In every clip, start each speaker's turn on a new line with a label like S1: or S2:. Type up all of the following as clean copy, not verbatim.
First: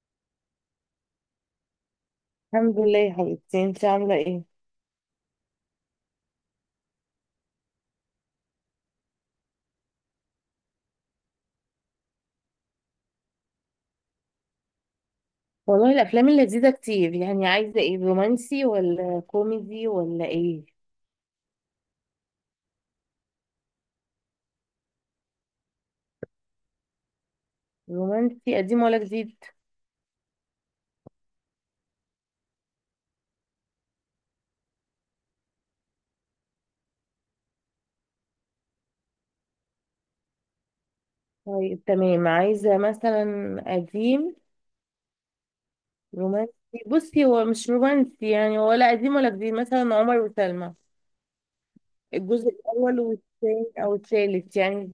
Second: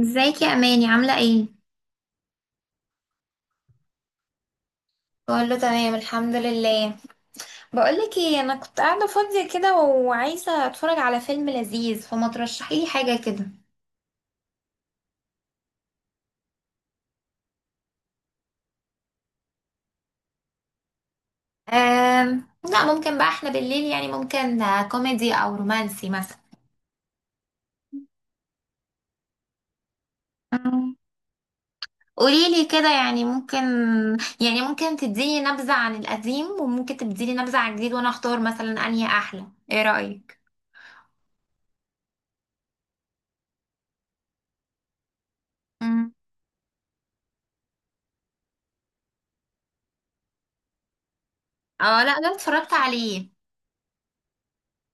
S1: ازيك يا اماني، عامله ايه؟
S2: الحمد لله يا حبيبتي، انت عامله ايه؟
S1: كله تمام، الحمد لله. بقولك ايه، انا كنت قاعده فاضيه كده وعايزه اتفرج على فيلم لذيذ، فما ترشحي لي حاجه كده؟
S2: والله الافلام اللذيذه كتير، يعني عايزه ايه؟ رومانسي ولا كوميدي ولا ايه؟
S1: لا ممكن بقى، احنا بالليل يعني ممكن كوميدي او رومانسي مثلا.
S2: رومانسي قديم ولا جديد؟
S1: أم، قوليلي كده، يعني ممكن يعني ممكن تديني نبذه عن القديم وممكن تديني نبذه عن الجديد وانا اختار مثلا انهي احلى؟ ايه رايك؟
S2: طيب تمام، عايزه مثلا قديم
S1: مم.
S2: رومانسي. بصي، هو مش رومانسي يعني ولا قديم ولا جديد، مثلا عمر وسلمى.
S1: اه، لا، ده
S2: الجزء
S1: اتفرجت
S2: الاول
S1: عليه.
S2: والثاني او الثالث يعني.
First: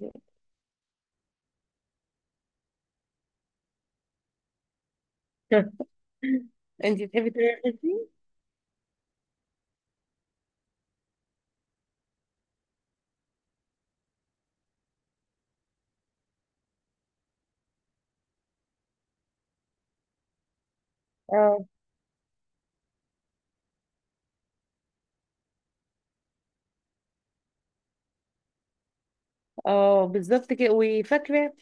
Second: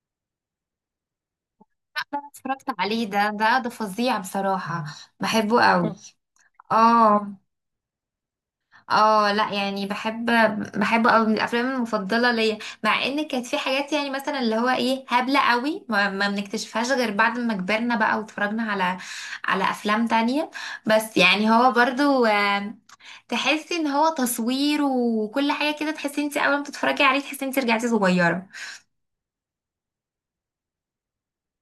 S1: انا اتفرجت عليه، ده فظيع بصراحة، بحبه قوي.
S2: انت بتحبي
S1: اه،
S2: تتفرجي؟
S1: اه، لا يعني بحب، بحب قوي، من الافلام المفضلة ليا. مع ان كانت في حاجات يعني مثلا اللي هو ايه، هبلة قوي، ما بنكتشفهاش غير بعد ما كبرنا بقى واتفرجنا على افلام تانية. بس يعني هو برضو، تحسي ان هو تصوير وكل حاجة كده، تحسي انت اول ما تتفرجي عليه تحسي انت رجعتي صغيرة.
S2: اه بالظبط كده، وفاكره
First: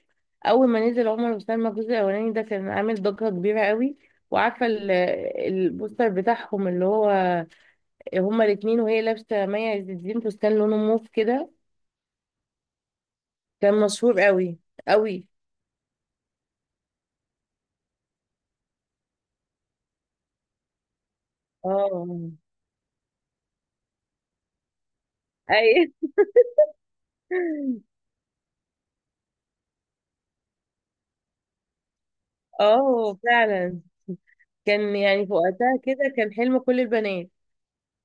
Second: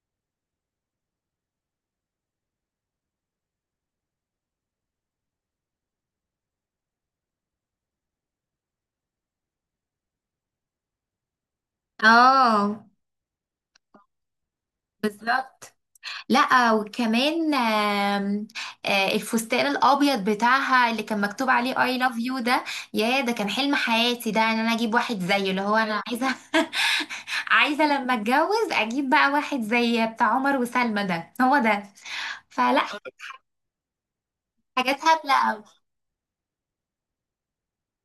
S2: اول ما نزل عمر وسلمى الجزء الاولاني، ده كان عامل ضجه كبيره قوي. وعارفه البوستر بتاعهم، اللي هو هما الاتنين، وهي لابسه مي عز الدين فستان لونه موف كده.
S1: اه،
S2: كان مشهور قوي قوي.
S1: بالظبط. لا، وكمان الفستان الابيض بتاعها اللي كان مكتوب عليه اي لاف
S2: اه،
S1: يو ده، يا ده كان حلم حياتي ده، ان انا اجيب واحد زيه، اللي هو
S2: اي.
S1: انا عايزه عايزه لما اتجوز اجيب بقى واحد زي بتاع عمر وسلمى، ده هو ده. فلا،
S2: اه فعلا، كان
S1: حاجات
S2: يعني في
S1: هبله قوي.
S2: وقتها كده كان حلم كل البنات.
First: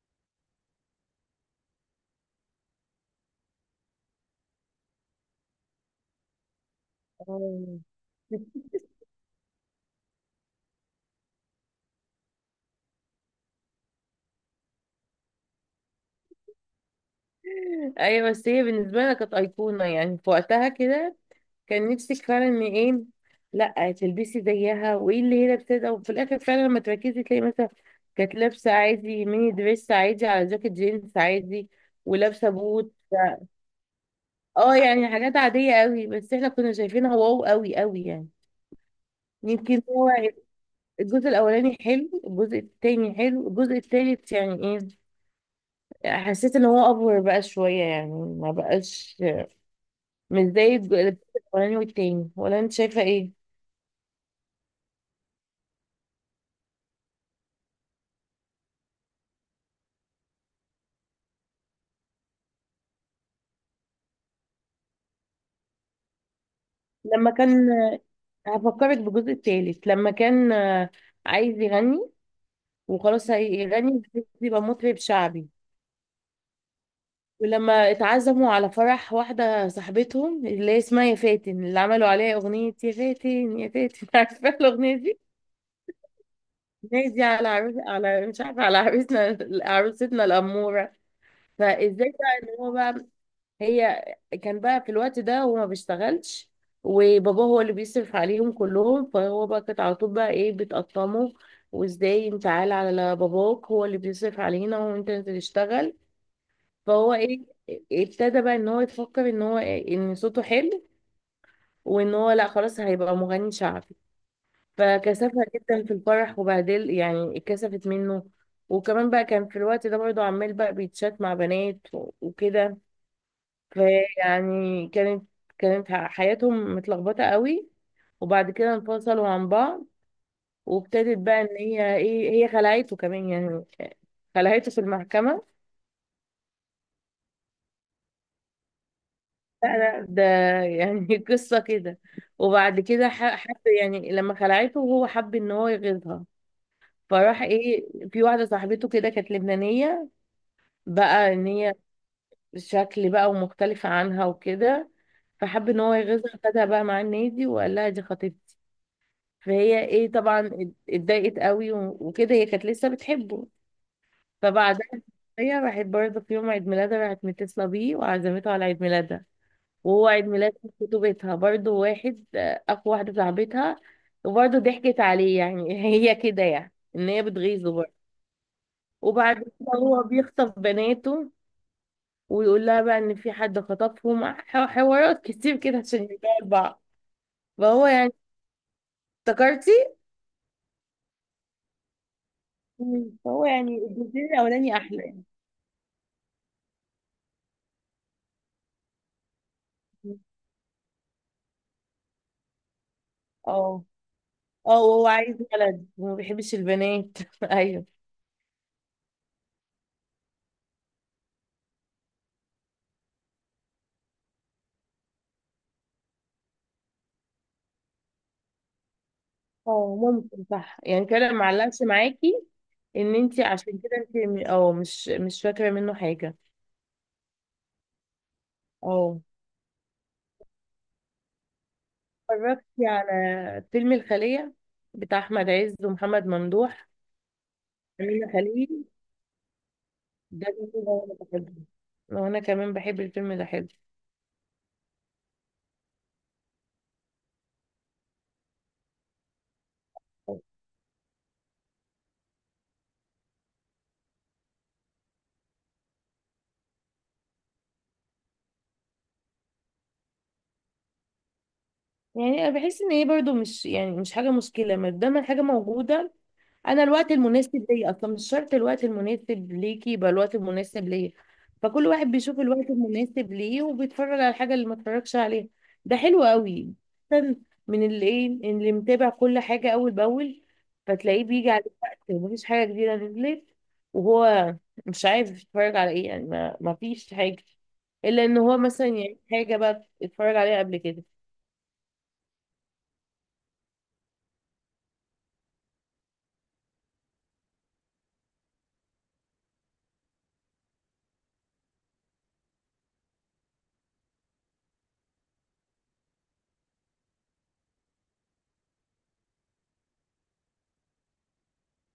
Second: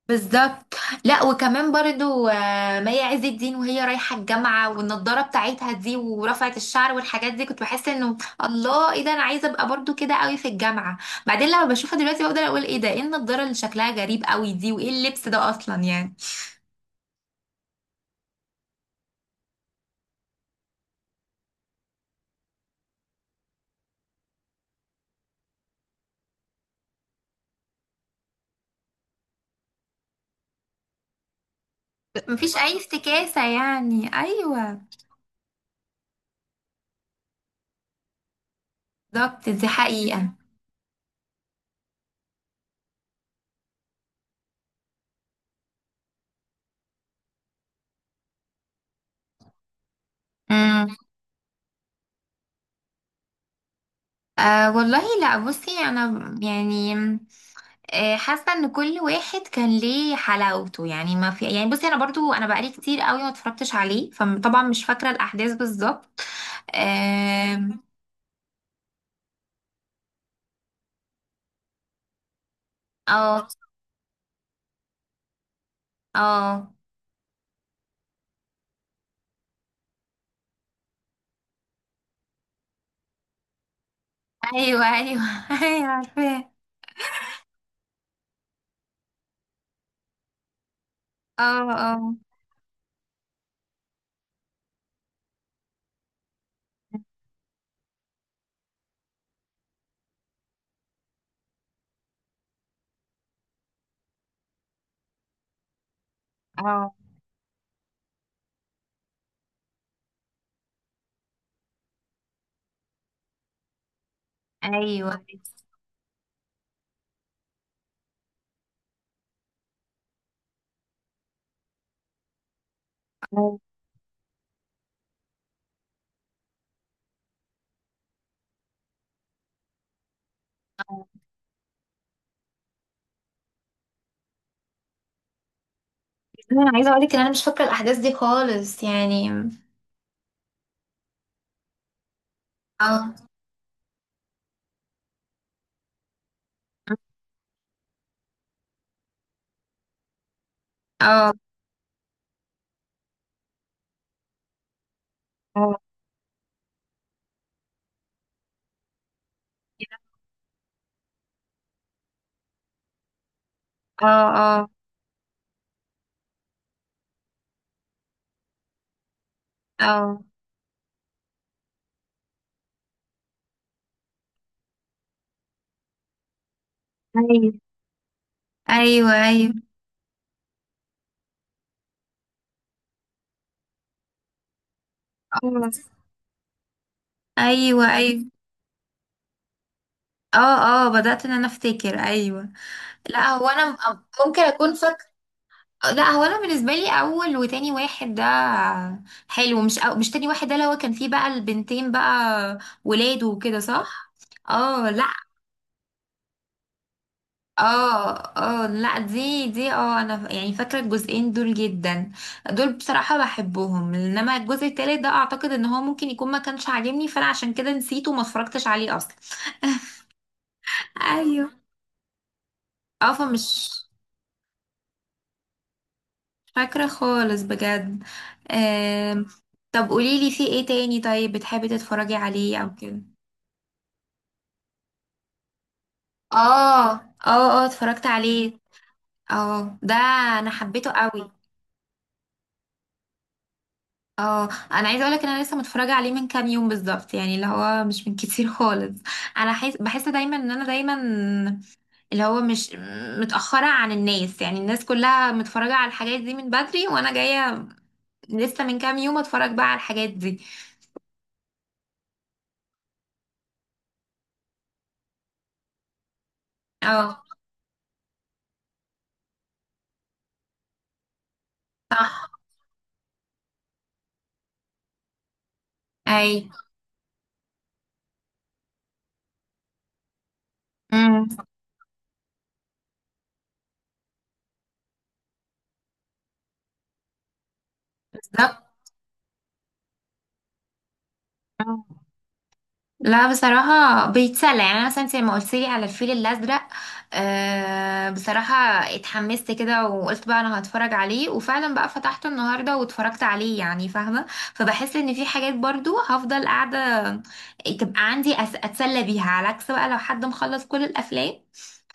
S1: بالظبط. لا، وكمان برضو مي عز الدين وهي رايحة الجامعة، والنضارة بتاعتها دي، ورفعت الشعر والحاجات دي، كنت
S2: اه.
S1: بحس انه الله، ايه ده، انا عايزة ابقى برضو كده قوي في الجامعة. بعدين لما بشوفها دلوقتي بقدر اقول ايه ده، ايه النضارة اللي شكلها غريب قوي دي، وايه اللبس ده اصلا يعني،
S2: ايوه بس هي بالنسبه لنا كانت ايقونه يعني في وقتها كده. كان نفسك فعلا ان ايه، لا تلبسي زيها وايه اللي هي لابساه. وفي الاخر فعلا لما تركزي تلاقي مثلا كانت لابسه عادي ميني دريس عادي على جاكيت جينز عادي ولابسه
S1: مفيش اي
S2: بوت.
S1: افتكاسة يعني.
S2: اه
S1: ايوه،
S2: يعني حاجات عاديه قوي، بس احنا كنا شايفينها واو، قوي قوي يعني.
S1: بالظبط، دي
S2: يمكن هو
S1: حقيقة.
S2: الجزء الاولاني حلو، الجزء التاني حلو، الجزء التالت يعني ايه؟ حسيت ان هو افور بقى شويه يعني، ما بقاش مش زي
S1: امم
S2: الجزء الاولاني والتاني. ولا انت شايفه ايه؟
S1: والله لا، بصي انا يعني حاسه ان كل واحد كان ليه حلاوته يعني، ما في يعني، بصي انا برضو، انا بقالي كتير قوي ما اتفرجتش عليه، فطبعا مش فاكره الاحداث بالظبط.
S2: لما كان،
S1: آم،
S2: هفكرك بالجزء التالت لما كان عايز يغني وخلاص
S1: اه،
S2: هيغني بس يبقى مطرب شعبي.
S1: اه،
S2: ولما اتعزموا على فرح واحدة صاحبتهم اللي هي اسمها يا فاتن، اللي عملوا عليها أغنية يا فاتن يا فاتن. عارفة
S1: ايوه،
S2: الأغنية دي؟
S1: ايوه، ايوه، عارفاه.
S2: الناس دي على عروس، على مش عارفة، على عروسنا عروستنا الأمورة.
S1: اه، اه،
S2: فازاي بقى ان هو بقى، هي كان بقى في الوقت ده هو ما بيشتغلش. وبابا هو اللي بيصرف عليهم كلهم، فهو بقى كانت على طول بقى ايه بتقطمه. وازاي انت عال على باباك، هو اللي بيصرف علينا وانت اللي تشتغل.
S1: اه،
S2: فهو ايه، ابتدى بقى ان هو يفكر ان هو إيه، ان صوته حلو. وان هو لا خلاص هيبقى مغني شعبي.
S1: ايوه،
S2: فكسفها جدا في الفرح وبهدل، يعني اتكسفت منه. وكمان بقى كان في الوقت ده برضه عمال بقى بيتشات مع بنات وكده.
S1: آه.
S2: فيعني كانت حياتهم متلخبطة قوي. وبعد كده انفصلوا عن بعض. وابتدت بقى ان هي ايه، هي خلعته كمان يعني. خلعته في المحكمة.
S1: انا عايزه اقول لك ان انا مش فاكره الاحداث دي خالص يعني.
S2: لا، لا، ده يعني قصة كده. وبعد
S1: اه،
S2: كده حب يعني، لما خلعته هو حب ان هو يغيظها. فراح ايه، في واحدة صاحبته كده كانت لبنانية. بقى
S1: اه،
S2: ان هي شكل بقى ومختلفة عنها وكده. فحب ان
S1: اه،
S2: هو يغيظها، خدها بقى مع النادي وقال لها دي خطيبتي. فهي ايه، طبعا اتضايقت قوي وكده، هي كانت لسه بتحبه.
S1: اه، اه،
S2: فبعدها هي راحت برضه في يوم عيد ميلادها، راحت متصلة بيه وعزمته على عيد ميلادها. وهو
S1: اه،
S2: عيد ميلاد خطوبتها برضه واحد، أقوى واحدة صاحبتها. وبرضه ضحكت عليه يعني. هي كده يعني إن هي
S1: ايوه،
S2: بتغيظه برضه.
S1: ايوه،
S2: وبعد
S1: ايوه،
S2: كده هو بيخطف بناته. ويقول لها بقى إن في حد خطفهم، حوارات كتير
S1: اه،
S2: كده عشان يرجعوا لبعض.
S1: ايوه، ايوه.
S2: فهو يعني افتكرتي؟
S1: اه، اه، بدأت ان انا افتكر، ايوه.
S2: مم.
S1: لا،
S2: فهو
S1: هو انا
S2: يعني الجزء
S1: ممكن اكون
S2: الأولاني أحلى
S1: فاكر.
S2: يعني.
S1: لا، هو انا بالنسبه لي اول وتاني واحد ده حلو، مش، أو مش تاني واحد ده اللي هو كان فيه بقى البنتين بقى ولاد وكده،
S2: اه،
S1: صح؟
S2: اه،
S1: اه، لا،
S2: وهو عايز ولد وما بيحبش البنات. ايوه.
S1: اه، اه، لا، دي، اه، انا يعني فاكره الجزئين دول جدا، دول بصراحه بحبهم، انما الجزء التالت ده اعتقد ان هو ممكن يكون ما كانش عاجبني، فانا عشان كده نسيته وما اتفرجتش عليه اصلا.
S2: اه ممكن صح يعني كده ما
S1: ايوه،
S2: علقش معاكي،
S1: اه،
S2: ان انت
S1: فمش
S2: عشان كده انت مش فاكره منه حاجه.
S1: فاكرة خالص بجد.
S2: اه،
S1: آم، طب قوليلي في ايه تاني، طيب بتحبي تتفرجي عليه او
S2: اتفرجتي
S1: كده؟
S2: على فيلم الخليه بتاع احمد عز ومحمد ممدوح،
S1: اه، اه، اه، اتفرجت
S2: امينه
S1: عليه.
S2: خليل؟
S1: اه، ده
S2: ده
S1: انا
S2: الفيلم
S1: حبيته
S2: ده انا
S1: قوي.
S2: بحبه. وانا كمان بحب الفيلم ده، حلو.
S1: اه، انا عايزه اقولك ان انا لسه متفرجه عليه من كام يوم بالظبط، يعني اللي هو مش من كتير خالص. انا بحس دايما ان انا دايما اللي هو مش متاخره عن الناس، يعني الناس كلها متفرجه على الحاجات دي من بدري، وانا جايه لسه من كام يوم اتفرج بقى على الحاجات دي.
S2: يعني انا بحس ان هي برضو مش يعني مش حاجه مشكله، ما دام الحاجه موجوده. انا الوقت
S1: اه،
S2: المناسب ليا اصلا مش شرط الوقت المناسب ليكي يبقى الوقت المناسب ليا. فكل واحد
S1: صح،
S2: بيشوف الوقت المناسب ليه وبيتفرج على الحاجه اللي ما اتفرجش عليها. ده حلو قوي، أحسن من اللي ايه اللي متابع كل حاجه اول باول.
S1: اي،
S2: فتلاقيه بيجي على وقت ومفيش حاجه جديده نزلت. وهو مش عارف يتفرج على ايه يعني، ما فيش حاجه الا ان هو
S1: بالظبط،
S2: مثلا يعني حاجه بقى اتفرج عليها قبل كده.
S1: آه. لا بصراحة بيتسلى يعني، أنا مثلا أنت لما قلت لي على الفيل الأزرق بصراحة اتحمست كده، وقلت بقى أنا هتفرج عليه، وفعلا بقى فتحته النهاردة واتفرجت عليه يعني، فاهمة؟ فبحس إن في حاجات برضو هفضل قاعدة تبقى عندي، أتسلى بيها، على عكس بقى لو حد مخلص كل الأفلام،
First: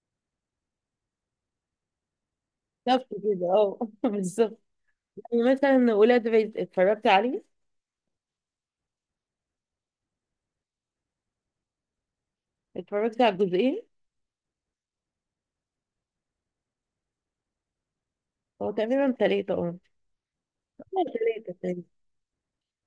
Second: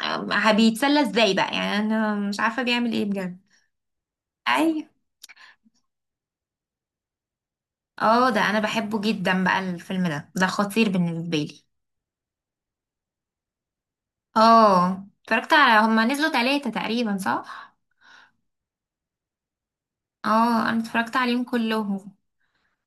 S1: بيتسلى إزاي بقى؟ يعني أنا مش عارفة بيعمل إيه
S2: بالظبط
S1: بجد.
S2: كده اه. بالظبط.
S1: أيوة.
S2: يعني مثلا ولاد رزق، اتفرجت عليه؟
S1: اه، ده أنا بحبه جدا بقى الفيلم ده خطير بالنسبة لي.
S2: اتفرجت على الجزئين.
S1: اه، اتفرجت على، هما نزلوا ثلاثة تقريبا، صح؟
S2: هو تقريبا ثلاثة اه.
S1: اه، انا
S2: هو
S1: اتفرجت عليهم
S2: ثلاثة تقريبا.
S1: كلهم.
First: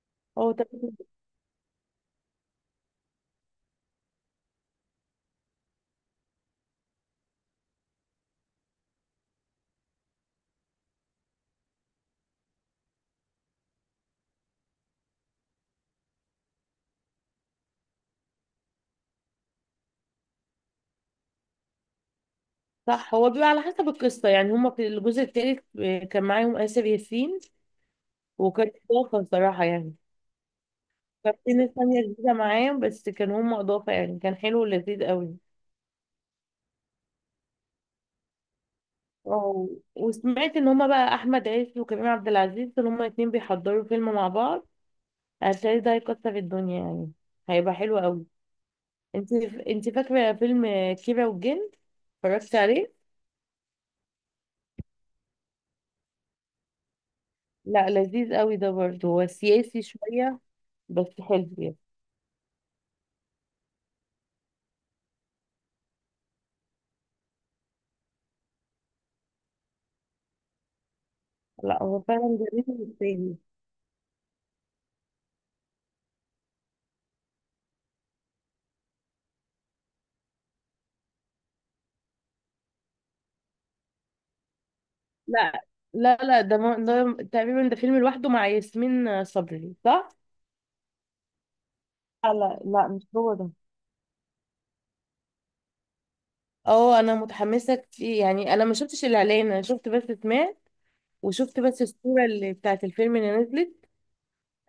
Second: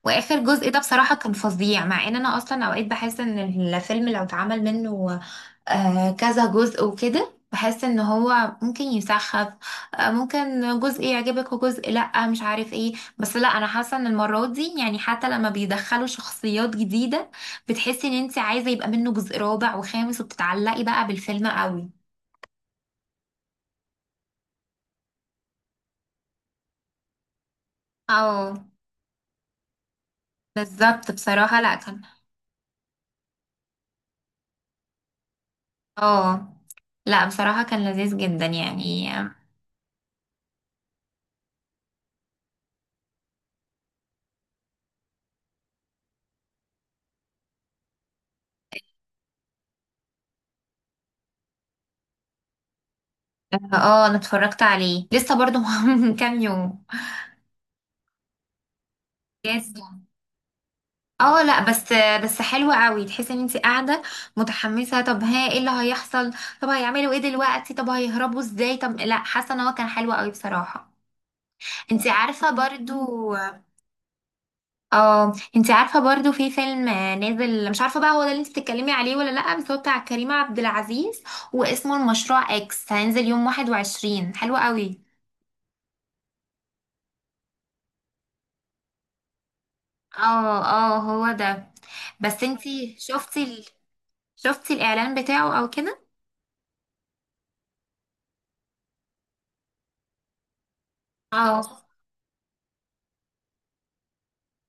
S1: واخر
S2: هو
S1: جزء ده
S2: تقريبا
S1: بصراحة كان فظيع، مع ان انا اصلا اوقات بحس ان الفيلم لو اتعمل منه كذا جزء وكده، بحس ان هو ممكن يسخف، ممكن جزء يعجبك وجزء لا مش عارف ايه. بس لا، انا حاسة ان المرة دي يعني حتى لما بيدخلوا شخصيات جديدة بتحسي ان انت عايزة يبقى منه جزء رابع وخامس، وبتتعلقي بقى بالفيلم قوي.
S2: صح. هو بيبقى على حسب القصة، يعني هما في الجزء الثالث كان معاهم آسر ياسين.
S1: اه،
S2: وكانت إضافة الصراحة يعني.
S1: بالظبط، بصراحة
S2: كابتن
S1: لا كان،
S2: الثانية جديدة معاهم، بس كان هما إضافة يعني، كان حلو ولذيذ قوي.
S1: اه لا، بصراحة كان لذيذ جدا يعني.
S2: اه، وسمعت إن هما بقى أحمد عز وكريم عبد العزيز إن هما الاتنين بيحضروا فيلم مع بعض. هتلاقي ده هيكسر الدنيا يعني. هيبقى حلو قوي. انت انت فاكرة فيلم كيرة والجن، اتفرجت عليه؟
S1: اه، انا اتفرجت عليه لسه برضو من كام يوم.
S2: لا لذيذ قوي ده برضه، هو
S1: يس.
S2: سياسي شوية. بس
S1: اه،
S2: حلو
S1: لا
S2: يعني.
S1: بس، بس حلوة قوي، تحسي ان انت قاعدة متحمسة، طب ها ايه اللي هيحصل؟ طب هيعملوا ايه دلوقتي؟ طب هيهربوا ازاي؟ طب لا، حاسة ان هو كان حلو قوي بصراحة.
S2: لا هو
S1: انت
S2: فعلا
S1: عارفة
S2: جميل
S1: برضو،
S2: التاني.
S1: اه انت عارفه برضو، في فيلم نازل مش عارفه بقى هو ده اللي انت بتتكلمي عليه ولا لا، بس هو بتاع كريم عبد العزيز، واسمه المشروع اكس، هينزل يوم 21، حلو قوي.
S2: لا، لا، لا، ده تقريبا ده فيلم لوحده مع ياسمين صبري، صح؟
S1: اه، اه، هو ده،
S2: لا،
S1: بس
S2: لا،
S1: انت
S2: لا، مش هو
S1: شفتي
S2: ده.
S1: شفتي الاعلان بتاعه او كده؟
S2: اه انا متحمسة كتير، يعني انا ما شفتش الاعلان، انا شفت بس سمعت. وشفت
S1: اه،
S2: بس الصورة اللي بتاعت الفيلم اللي نزلت.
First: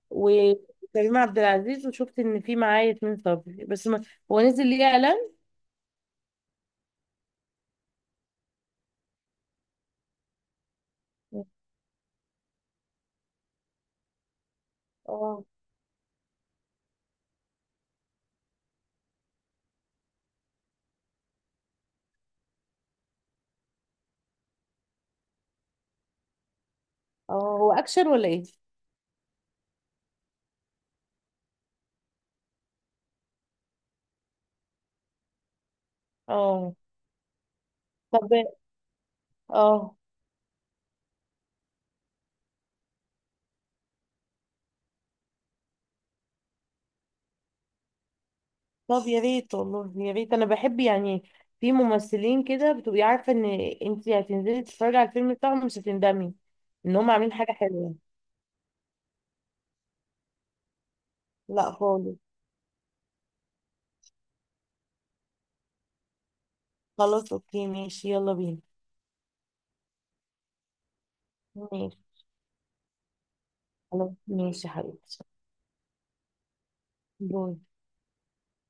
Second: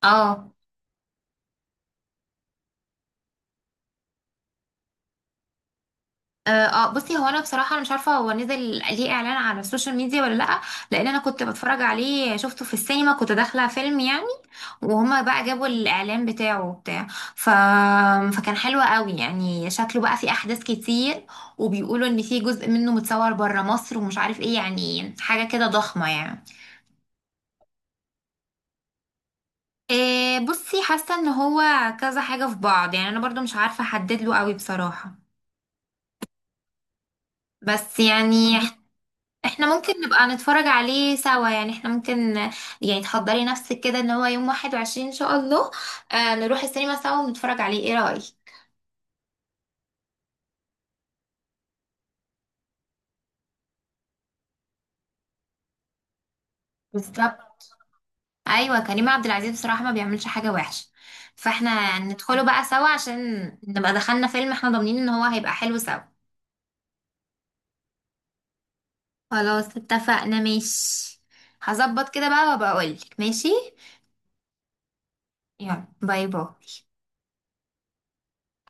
S1: اه،
S2: وكريم عبد العزيز وشفت ان في معاه ياسمين صبري بس ما... هو نزل ليه اعلان؟
S1: اه، بصي هو انا بصراحه انا مش عارفه هو نزل ليه اعلان على السوشيال ميديا ولا لا، لان انا كنت بتفرج عليه، شفته في السينما، كنت داخله فيلم يعني، وهما بقى
S2: اه،
S1: جابوا الاعلان بتاعه وبتاع، ف... فكان حلو قوي يعني، شكله بقى فيه احداث كتير، وبيقولوا ان في جزء منه متصور بره مصر ومش عارف ايه، يعني حاجه كده ضخمه يعني.
S2: اه، هو اكشن ولا ايه؟
S1: إيه بصي، حاسه ان هو كذا حاجه في بعض يعني، انا برضو مش عارفه احدد له قوي بصراحه،
S2: اه
S1: بس
S2: طب،
S1: يعني احنا
S2: اه
S1: ممكن نبقى نتفرج عليه سوا، يعني احنا ممكن يعني تحضري نفسك كده، ان هو يوم 21 ان شاء الله نروح السينما سوا ونتفرج عليه، ايه رأيك؟
S2: طب، يا ريت والله يا ريت، انا بحب يعني. في ممثلين كده بتبقي عارفه ان انت هتنزلي تتفرجي على الفيلم بتاعهم مش هتندمي. ان هم عاملين حاجه
S1: بالظبط،
S2: حلوه.
S1: ايوه كريم عبد العزيز بصراحة ما بيعملش حاجة وحشة،
S2: لا
S1: فاحنا
S2: خالص.
S1: ندخله بقى سوا عشان نبقى دخلنا فيلم احنا ضامنين ان هو هيبقى حلو سوا.
S2: خلاص اوكي ماشي، يلا بينا.
S1: خلاص اتفقنا، ماشي.
S2: ماشي.
S1: هظبط كده بقى وابقى اقولك، ماشي.
S2: خلاص ماشي يا حبيبتي.
S1: يلا، باي باي.
S2: باي.